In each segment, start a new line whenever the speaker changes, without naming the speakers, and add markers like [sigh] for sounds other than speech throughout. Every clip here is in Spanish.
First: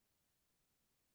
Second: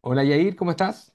Hola Yair, ¿cómo estás?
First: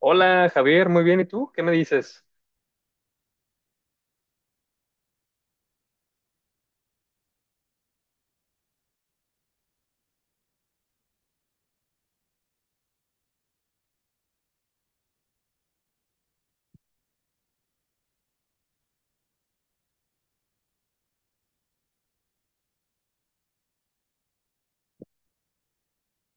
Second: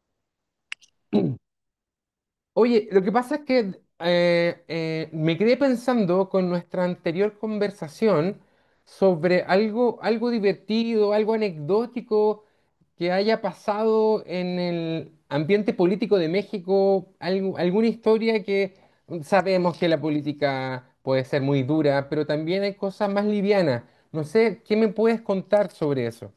Hola Javier, muy bien. ¿Y tú? ¿Qué me dices?
Oye, lo que pasa es que me quedé pensando con nuestra anterior conversación sobre algo divertido, algo anecdótico que haya pasado en el ambiente político de México, alguna historia que sabemos que la política puede ser muy dura, pero también hay cosas más livianas. No sé, ¿qué me puedes contar sobre eso?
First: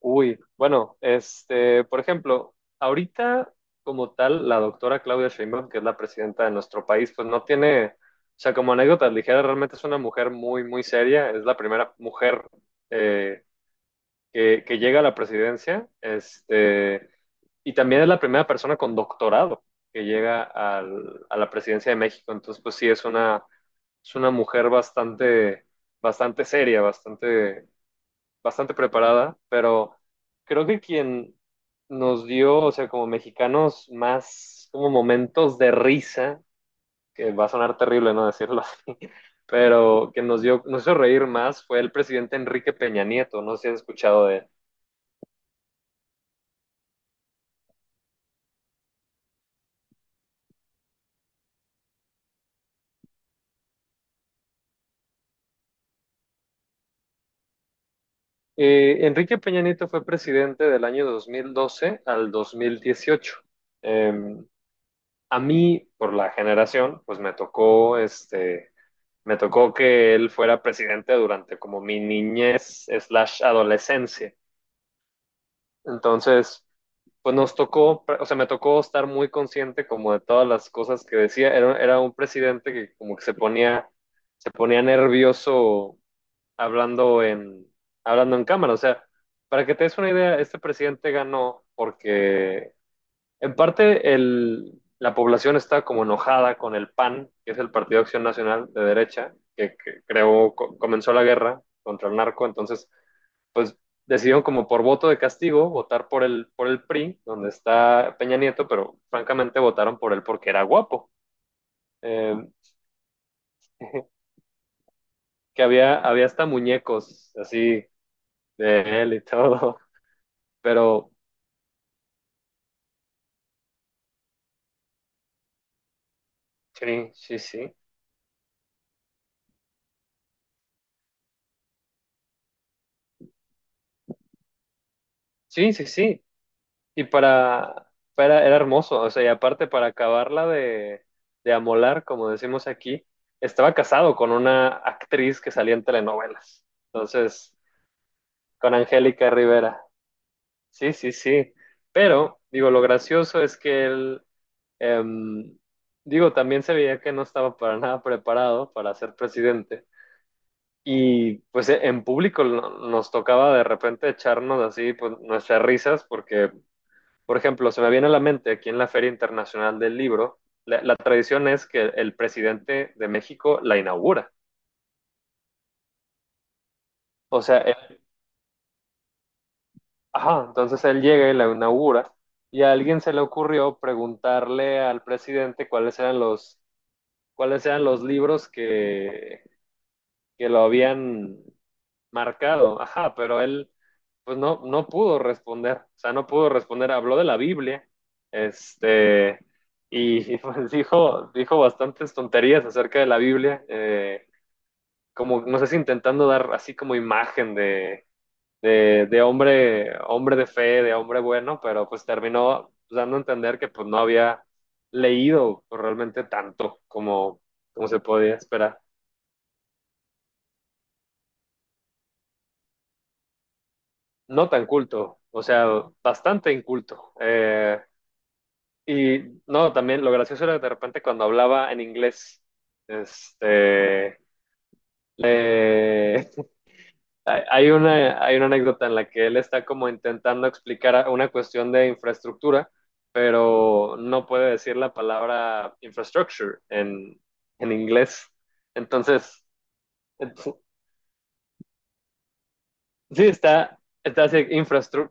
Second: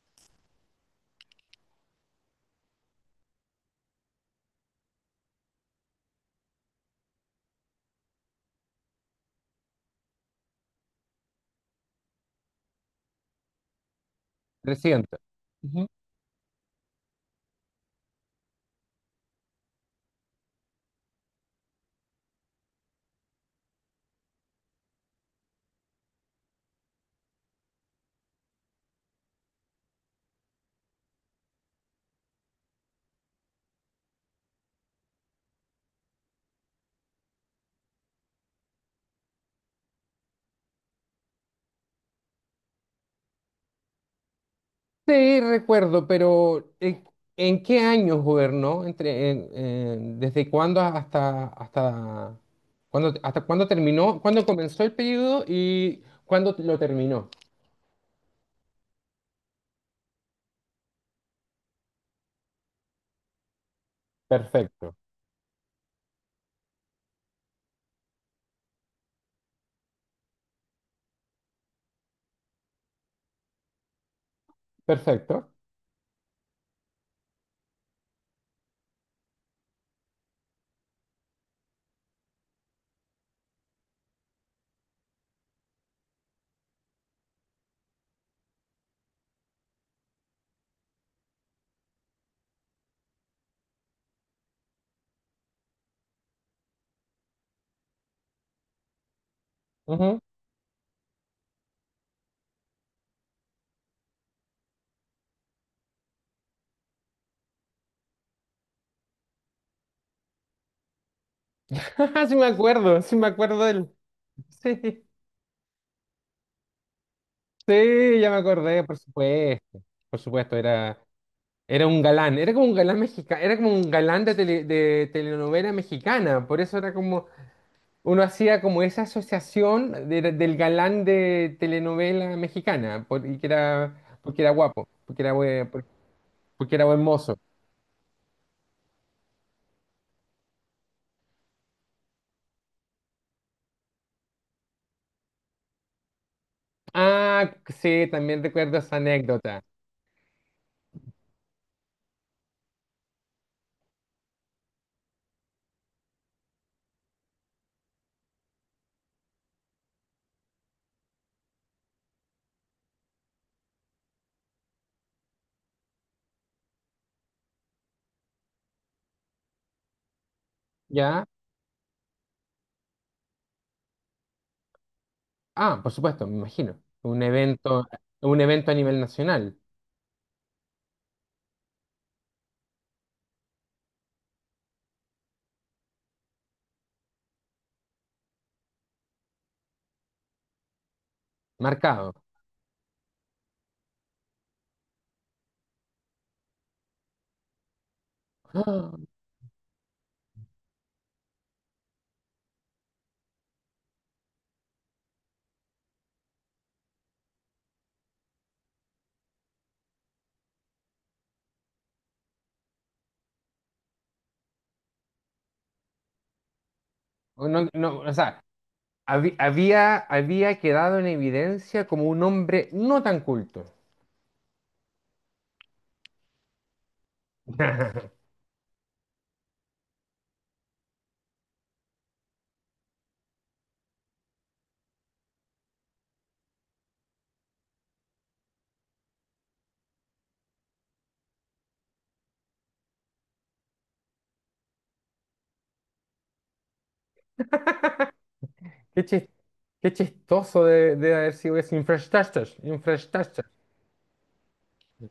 Uy, bueno, este, por ejemplo, ahorita como tal, la doctora Claudia Sheinbaum, que es la presidenta de nuestro país, pues no tiene, o sea, como anécdotas ligeras, realmente es una mujer muy, muy seria. Es la primera mujer eh, que llega a la
Reciente.
presidencia, este, y también es la primera persona con doctorado que llega a la presidencia de México. Entonces, pues sí, es una mujer bastante bastante seria, bastante bastante preparada, pero creo que quien nos dio, o sea, como mexicanos, más como momentos de risa, que va a sonar terrible no decirlo así, [laughs] pero que nos dio, nos hizo reír más fue el presidente Enrique Peña Nieto, no sé si has escuchado de él.
Sí, recuerdo, pero ¿en qué año gobernó? ¿Desde cuándo hasta, hasta cuándo terminó? ¿Cuándo comenzó el periodo y cuándo lo terminó?
Enrique Peña Nieto fue presidente del año 2012 al 2018. Eh,
Perfecto,
a mí, por la generación, pues me tocó este. Me tocó que él fuera presidente durante como mi niñez slash adolescencia.
perfecto.
Entonces, pues nos tocó, o sea, me tocó estar muy consciente como de todas las cosas que decía. Era un presidente que como que se ponía nervioso hablando en, hablando en cámara. O sea, para que te des una idea, este presidente ganó porque en parte, la población está como enojada con el PAN, que es el Partido de Acción Nacional de derecha, que
Ujú.
creó, comenzó la guerra contra el narco, entonces, pues decidieron como por voto de castigo votar por el PRI, donde está Peña Nieto, pero francamente votaron por él porque era guapo.
[laughs]
Eh,
Sí me acuerdo del...
[laughs]
Sí,
había hasta muñecos así
sí, ya me acordé, por
de él y todo,
supuesto. Por supuesto,
[laughs] pero
era un galán, era como un galán mexicano, era como un galán de, de telenovela mexicana, por eso era
sí,
como...
sí, sí,
Uno hacía como esa asociación del galán de telenovela mexicana, y que era, porque era guapo, porque era buen,
sí,
por-
sí, sí.
porque era buen
Y
mozo.
para, era hermoso, o sea, y aparte para acabarla de amolar, como decimos aquí, estaba casado con una actriz que salía en telenovelas.
Ah,
Entonces,
sí, también
con
recuerdo esa
Angélica
anécdota.
Rivera. Sí, sí, sí. Pero, digo, lo gracioso es que él, em, digo, también se veía que no estaba para nada preparado para ser presidente. Y pues en público nos tocaba de repente echarnos así pues, nuestras risas porque por ejemplo, se me viene a la mente aquí en la Feria Internacional del Libro, la
¿Ya?
tradición es que el presidente de México la inaugura.
Ah, por supuesto, me imagino.
O sea,
Un evento a nivel nacional,
ajá, entonces él llega y la inaugura y a alguien se le ocurrió preguntarle al presidente cuáles eran los libros que lo habían
marcado.
marcado, ajá, pero él pues no, no pudo responder, o sea, no pudo responder, habló de la Biblia,
[gasps]
este, y, pues dijo, dijo bastantes tonterías acerca de la Biblia, como, no sé si intentando dar así como imagen de hombre, hombre de fe, de hombre bueno, pero pues terminó dando a entender que pues no había leído pues, realmente tanto como,
Ah, no,
como
no,
se
o
podía
sea,
esperar.
había, había quedado en evidencia como un hombre no tan culto.
No tan culto, o sea, bastante inculto.
[laughs]
Y no, también lo gracioso era de repente cuando hablaba en inglés, este, le- [laughs] hay una anécdota en la que él está como intentando explicar una cuestión de infraestructura, pero no puede decir la palabra infrastructure en inglés.
Qué chis-
Entonces,
Qué
ent-
chistoso de haber sido ese infrastructure.
sí, está, está así, infrastructure,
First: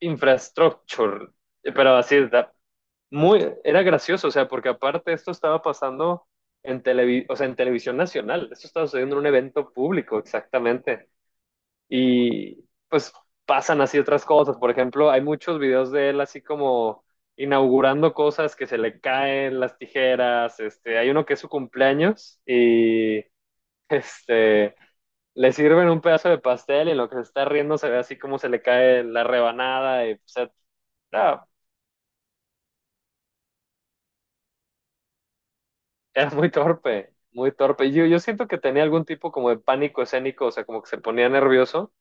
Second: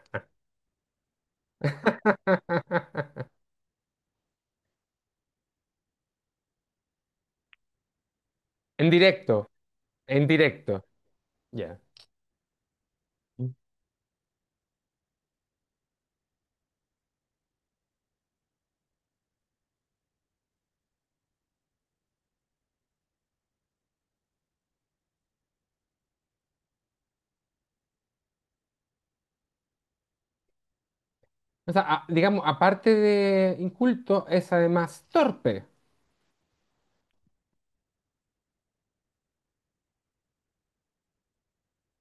infrastructure, pero así está.
[laughs]
Muy, era gracioso, o sea, porque aparte esto estaba pasando o sea, en televisión nacional, esto estaba
En
sucediendo en un
directo,
evento público,
en directo.
exactamente.
Ya.
Y pues
O
pasan así otras cosas, por ejemplo, hay muchos videos de él así como inaugurando cosas que se le caen las tijeras, este, hay uno que es su cumpleaños y este le sirven un pedazo de pastel y en lo que se está riendo se ve así como se le cae la rebanada y o sea, no.
sea, digamos, aparte de inculto, es además torpe.
Era muy torpe, muy torpe. Yo siento que tenía algún tipo como de pánico escénico, o sea, como que se ponía nervioso,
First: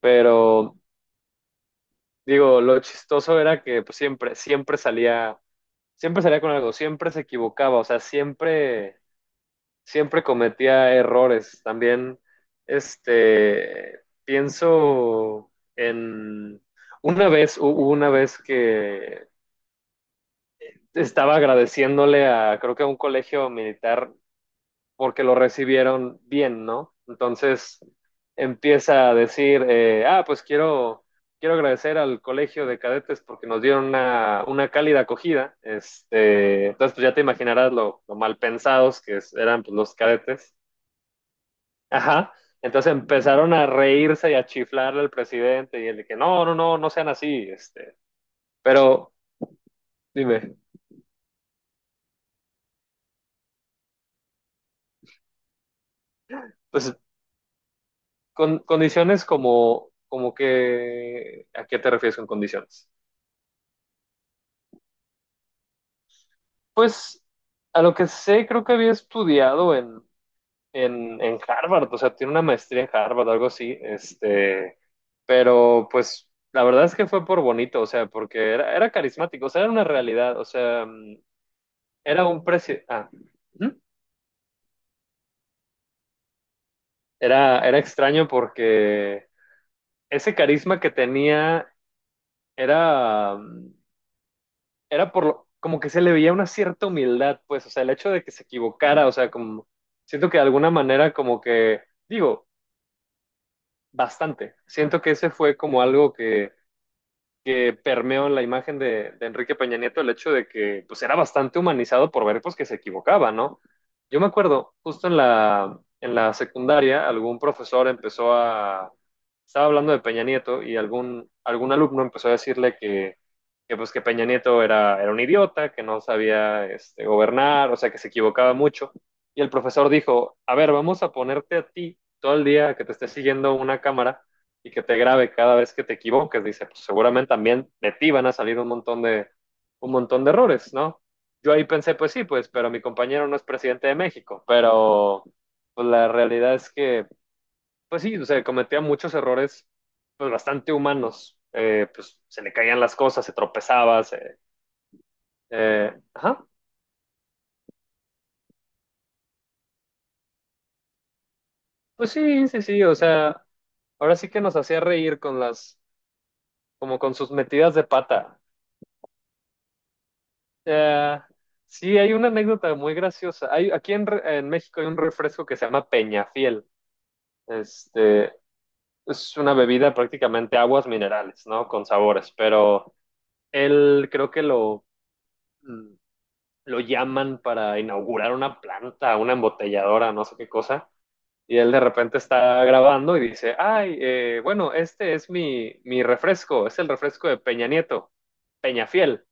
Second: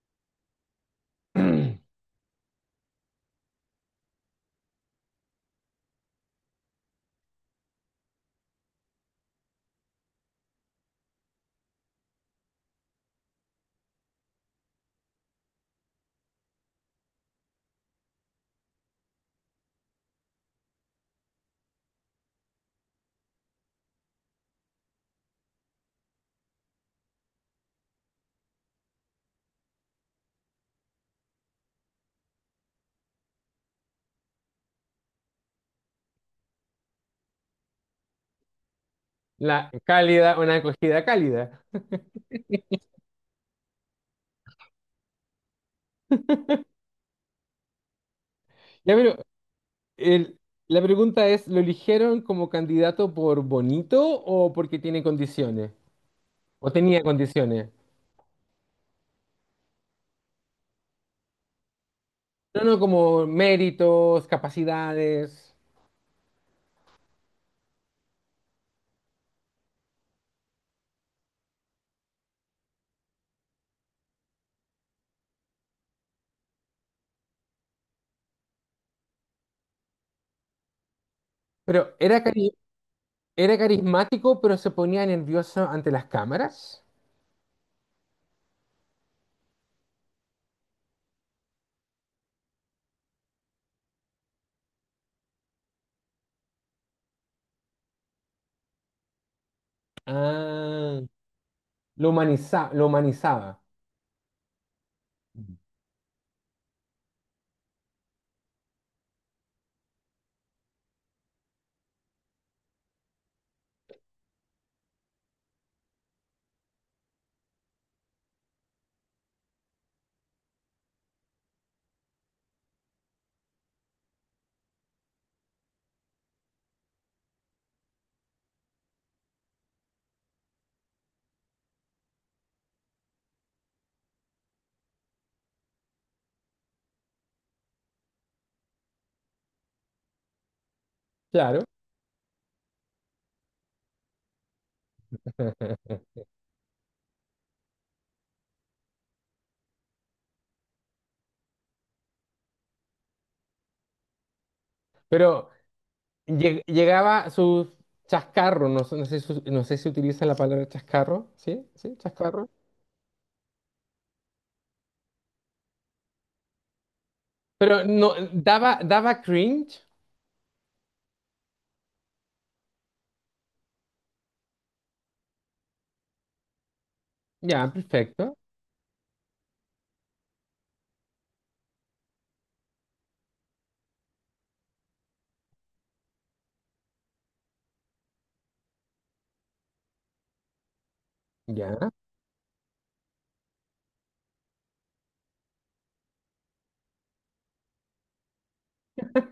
pero digo, lo chistoso era que pues, siempre, siempre salía con algo, siempre se equivocaba, o sea, siempre, siempre cometía errores. También, este, pienso en una vez, hubo una vez que estaba agradeciéndole a, creo que a un colegio militar, porque lo recibieron bien, ¿no? Entonces empieza a decir, pues quiero, quiero agradecer al colegio de cadetes porque nos dieron una cálida acogida. Este, entonces, pues ya te imaginarás lo mal pensados eran
La
pues, los
cálida,
cadetes.
una acogida cálida. [laughs]
Ajá. Entonces empezaron a reírse y a chiflarle al presidente y el de que no, no, no, no sean así. Este,
Ya,
pero
pero el-
dime,
la pregunta es, ¿lo eligieron como candidato por bonito o porque tiene condiciones? ¿O
pues
tenía condiciones?
con condiciones como, como que, ¿a qué te refieres con
No, no,
condiciones?
como méritos, capacidades.
Pues a lo que sé, creo que había estudiado en Harvard, o sea, tiene una maestría en Harvard, algo así, este, pero pues la verdad es que fue por bonito, o sea, porque era, era carismático, o sea, era una realidad, o sea,
Pero era
era un
cari-
precio,
Era
ujú.
carismático, pero se ponía nervioso ante las cámaras.
Era, era extraño porque ese carisma que tenía era, era por lo, como que se le veía una cierta humildad, pues, o sea, el hecho de que se equivocara, o sea, como, siento que de alguna
Ah.
manera como que...
Lo
Digo,
humaniza, lo humanizaba.
bastante. Siento que ese
Ujú.
fue como algo que permeó en la imagen de Enrique Peña Nieto, el hecho de que pues era bastante humanizado por ver pues que se equivocaba, ¿no? Yo me acuerdo, justo en la secundaria, algún profesor empezó a, estaba hablando de Peña Nieto y algún alumno empezó a decirle pues que Peña Nieto era un idiota, que no sabía este, gobernar, o sea, que se equivocaba mucho. Y el profesor dijo, a ver, vamos a ponerte a ti todo el día que te esté siguiendo una cámara y que te grabe cada vez que te equivoques, dice, pues seguramente también de ti van a salir un montón de errores, ¿no? Yo
Claro.
ahí pensé, pues sí, pues, pero mi compañero no es presidente de México, pero pues
[laughs]
la realidad es que, pues sí, o sea, cometía muchos errores, pues bastante humanos, pues se le caían las cosas,
Pero
ajá,
llegaba su chascarro, no sé no sé si utiliza la palabra chascarro, ¿sí? ¿Sí?
pues sí,
¿Chascarro?
sí, sí, o sea, ahora sí que nos hacía reír con como con sus metidas de
Pero no,
pata.
daba, daba cringe.
Eh, sí, hay una anécdota muy graciosa. Hay, en México hay un refresco que se llama Peñafiel.
Ya,
Este,
perfecto.
es una bebida prácticamente aguas minerales, ¿no? Con sabores, pero él creo que lo, mm, lo llaman para inaugurar una planta, una embotelladora, no sé qué cosa. Y él de
Ya.
repente está grabando y dice, ay, bueno, este es mi refresco, es el refresco de Peña Nieto, Peñafiel.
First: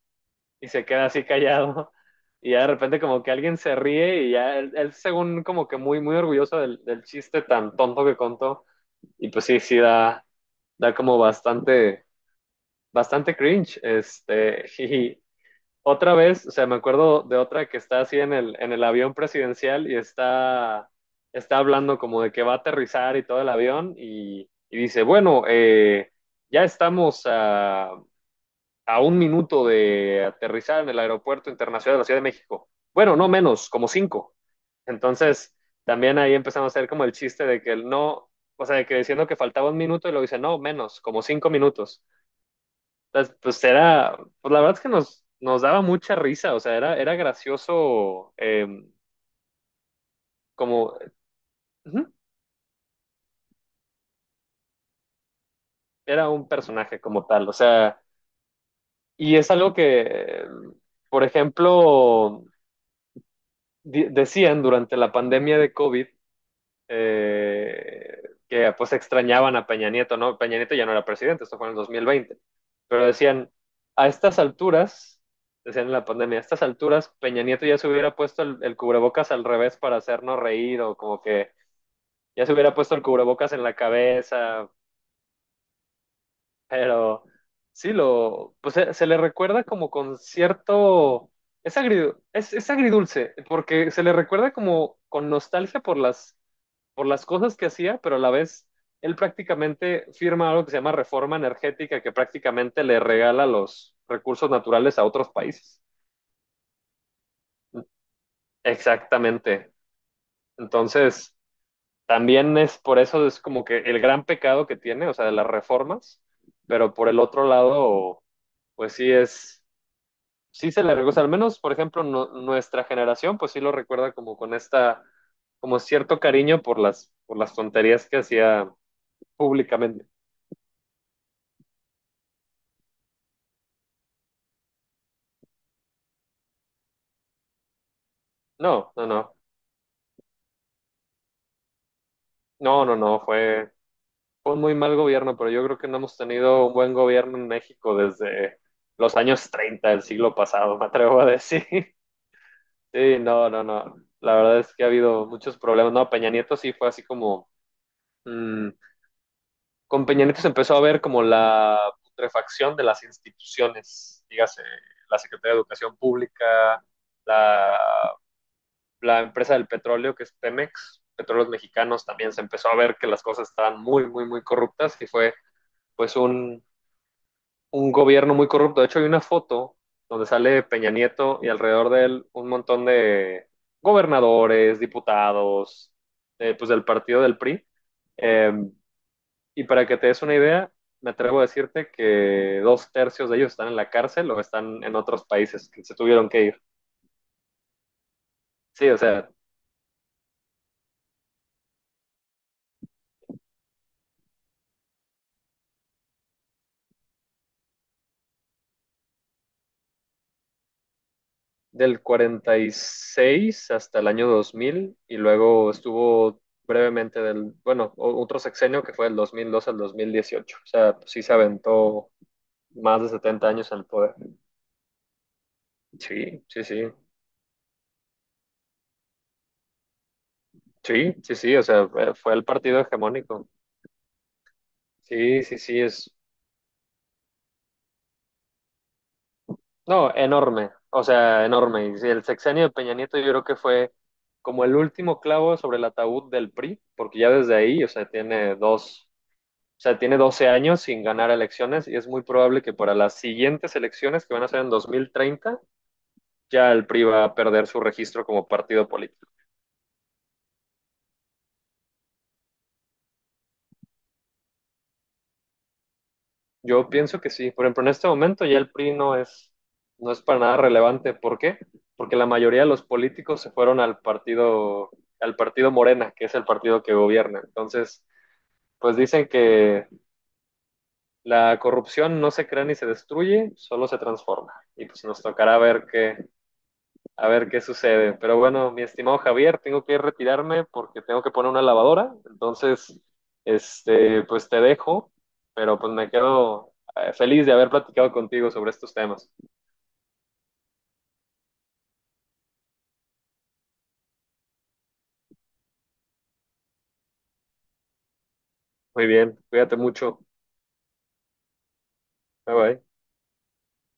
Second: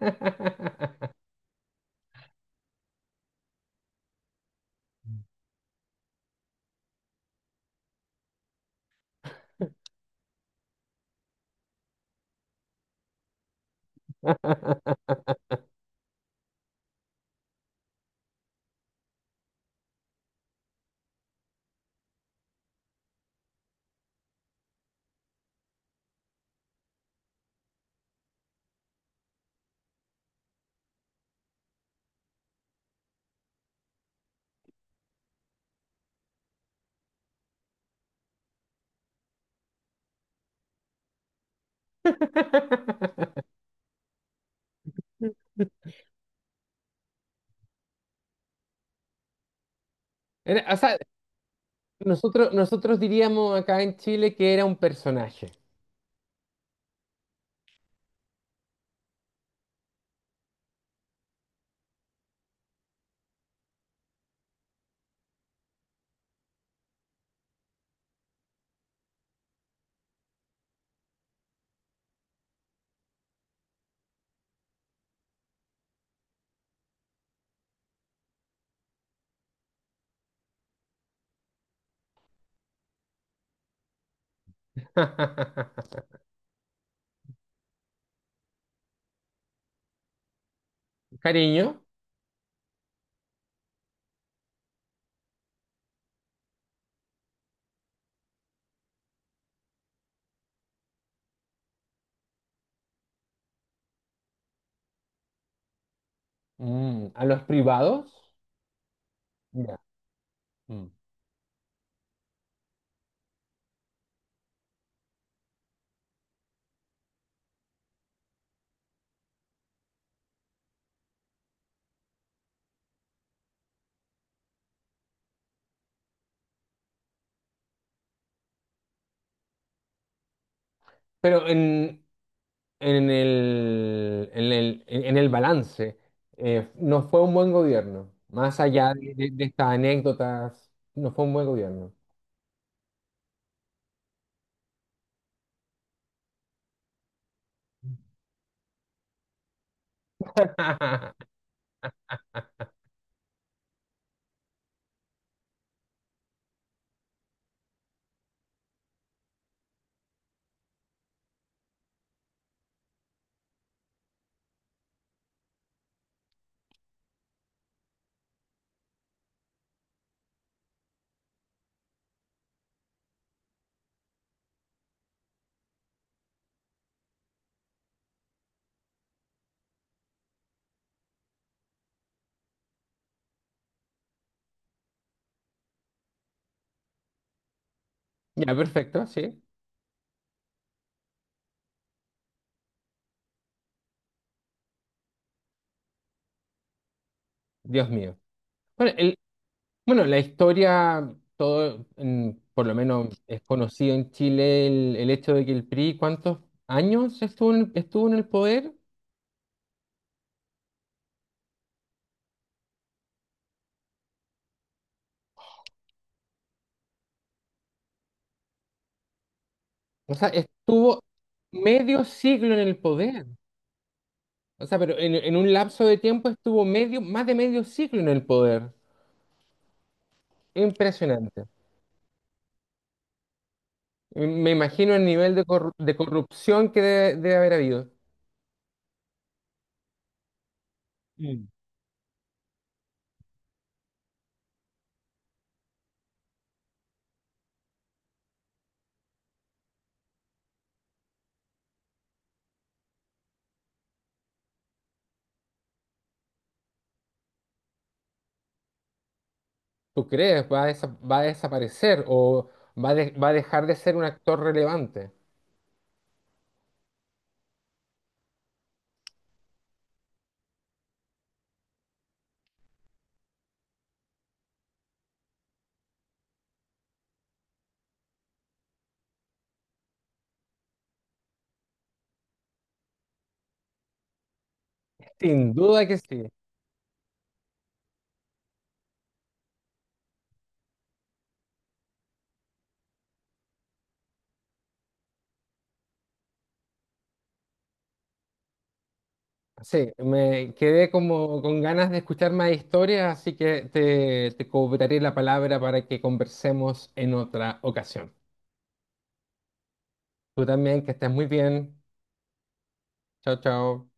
Y se queda así callado. [laughs] Y ya de repente como que alguien se ríe y ya él según como que muy, muy orgulloso del chiste tan tonto que contó. Y pues sí, da como bastante, bastante cringe. Este, [laughs] y
[laughs]
otra vez, o sea, me acuerdo de otra que está así en el avión presidencial y está, está hablando como de que va a aterrizar y todo el avión y dice, bueno, ya estamos a un minuto de aterrizar en el Aeropuerto Internacional de la Ciudad de México. Bueno, no menos, como cinco. Entonces, también ahí empezamos a hacer como el chiste de que el no, o sea, de que diciendo que faltaba un minuto y luego dice, no, menos, como cinco minutos. Entonces, pues era, pues la verdad es que nos, nos daba mucha risa, o sea, era, era gracioso
O sea,
como, ujú,
nosotros diríamos acá en Chile que era un personaje.
era un personaje como tal, o sea, y es algo que, por ejemplo, decían durante la pandemia de COVID, eh, que pues extrañaban a Peña Nieto, ¿no? Peña Nieto ya no era presidente, esto fue en el 2020, pero decían, a estas alturas, decían en la pandemia, a estas alturas Peña Nieto ya se hubiera puesto el cubrebocas al revés para hacernos reír o como que ya se hubiera puesto el cubrebocas en la cabeza,
[laughs]
pero sí, lo, pues se le recuerda como con cierto... Es,
Cariño,
agridu es agridulce, porque se le recuerda como con nostalgia por las cosas que hacía, pero a la vez él prácticamente firma algo que se llama reforma energética, que prácticamente le regala los recursos naturales a otros países.
mm, a los privados.
Exactamente.
Ya. Mm.
Entonces, también es por eso es como que el gran pecado que tiene, o sea, de las reformas, pero por el otro lado, pues sí es, sí se le recuerda, al menos, por ejemplo, nuestra generación, pues sí lo recuerda como con esta, como cierto cariño por por las tonterías que hacía públicamente.
Pero en, en el balance, no fue un buen gobierno. Más
No,
allá
no,
de,
no,
de estas anécdotas, no fue un buen gobierno.
no, no, no, fue un muy mal gobierno, pero yo creo que no hemos tenido un buen gobierno en México desde los años 30 del siglo pasado, [laughs] me atrevo
[laughs]
a decir. [laughs] Sí, no, no, no. La verdad es que ha habido muchos problemas. No, Peña Nieto sí fue así como... mm, con Peña Nieto se empezó a ver como la putrefacción de las instituciones, dígase, la Secretaría de Educación Pública, la, la empresa del petróleo, que es Pemex, Petróleos Mexicanos, también se empezó a ver que las cosas estaban muy, muy, muy corruptas y fue pues un, un gobierno muy corrupto. De hecho, hay una foto donde sale Peña Nieto y alrededor de él un montón de gobernadores, diputados, pues del partido del PRI.
Ya,
Eh,
perfecto, sí.
y para que te des una idea, me atrevo a decirte que dos tercios de ellos están en la cárcel o están en otros países que se tuvieron que ir.
Dios mío.
Sí,
Bueno,
o
el,
sea,
Bueno, la historia, todo, en- por lo menos es conocido en Chile el hecho de que el PRI, ¿cuántos años estuvo en, estuvo en el poder?
del 46 hasta el año 2000 y luego estuvo brevemente del, bueno, otro sexenio que fue del 2002 al
O sea,
2018. O sea,
estuvo
pues sí se
medio
aventó
siglo en el
más de
poder.
70 años en el poder.
O sea, pero en un lapso de tiempo
Sí,
estuvo
sí, sí,
medio, más de medio siglo en el poder.
sí, sí,
Impresionante.
sí, o sea, fue el partido hegemónico.
Me imagino el nivel
Sí,
de,
sí, sí,
de
es,
corrupción que debe, debe haber habido.
no, enorme, o sea,
Mm.
enorme. Y sí, el sexenio de Peña Nieto yo creo que fue como el último clavo sobre el ataúd del PRI, porque ya desde ahí, o sea, tiene 12 años sin ganar elecciones y es muy probable que para las siguientes elecciones que van a ser en 2030 ya el PRI va a perder su registro como partido político.
¿Tú crees? ¿Va a, va a desaparecer o va, va a dejar de ser un actor relevante?
Yo pienso que sí. Por ejemplo, en este momento ya el PRI no es para nada relevante. ¿Por qué? Porque la mayoría de los políticos se fueron al partido Morena, que es el partido que gobierna. Entonces, pues dicen que la corrupción no se crea ni se destruye, solo se transforma. Y pues nos
Sin
tocará
duda
ver
que sí.
a ver qué sucede. Pero bueno, mi estimado Javier, tengo que retirarme porque tengo que poner una lavadora. Entonces, este, pues te dejo, pero pues me quedo feliz de haber platicado contigo sobre estos temas.
Sí, me quedé como con ganas de escuchar más historias, así que te cobraré la palabra para que conversemos en otra ocasión.
Muy bien, cuídate mucho.
Tú también, que estés muy bien.
Bye bye.
Chao, chao.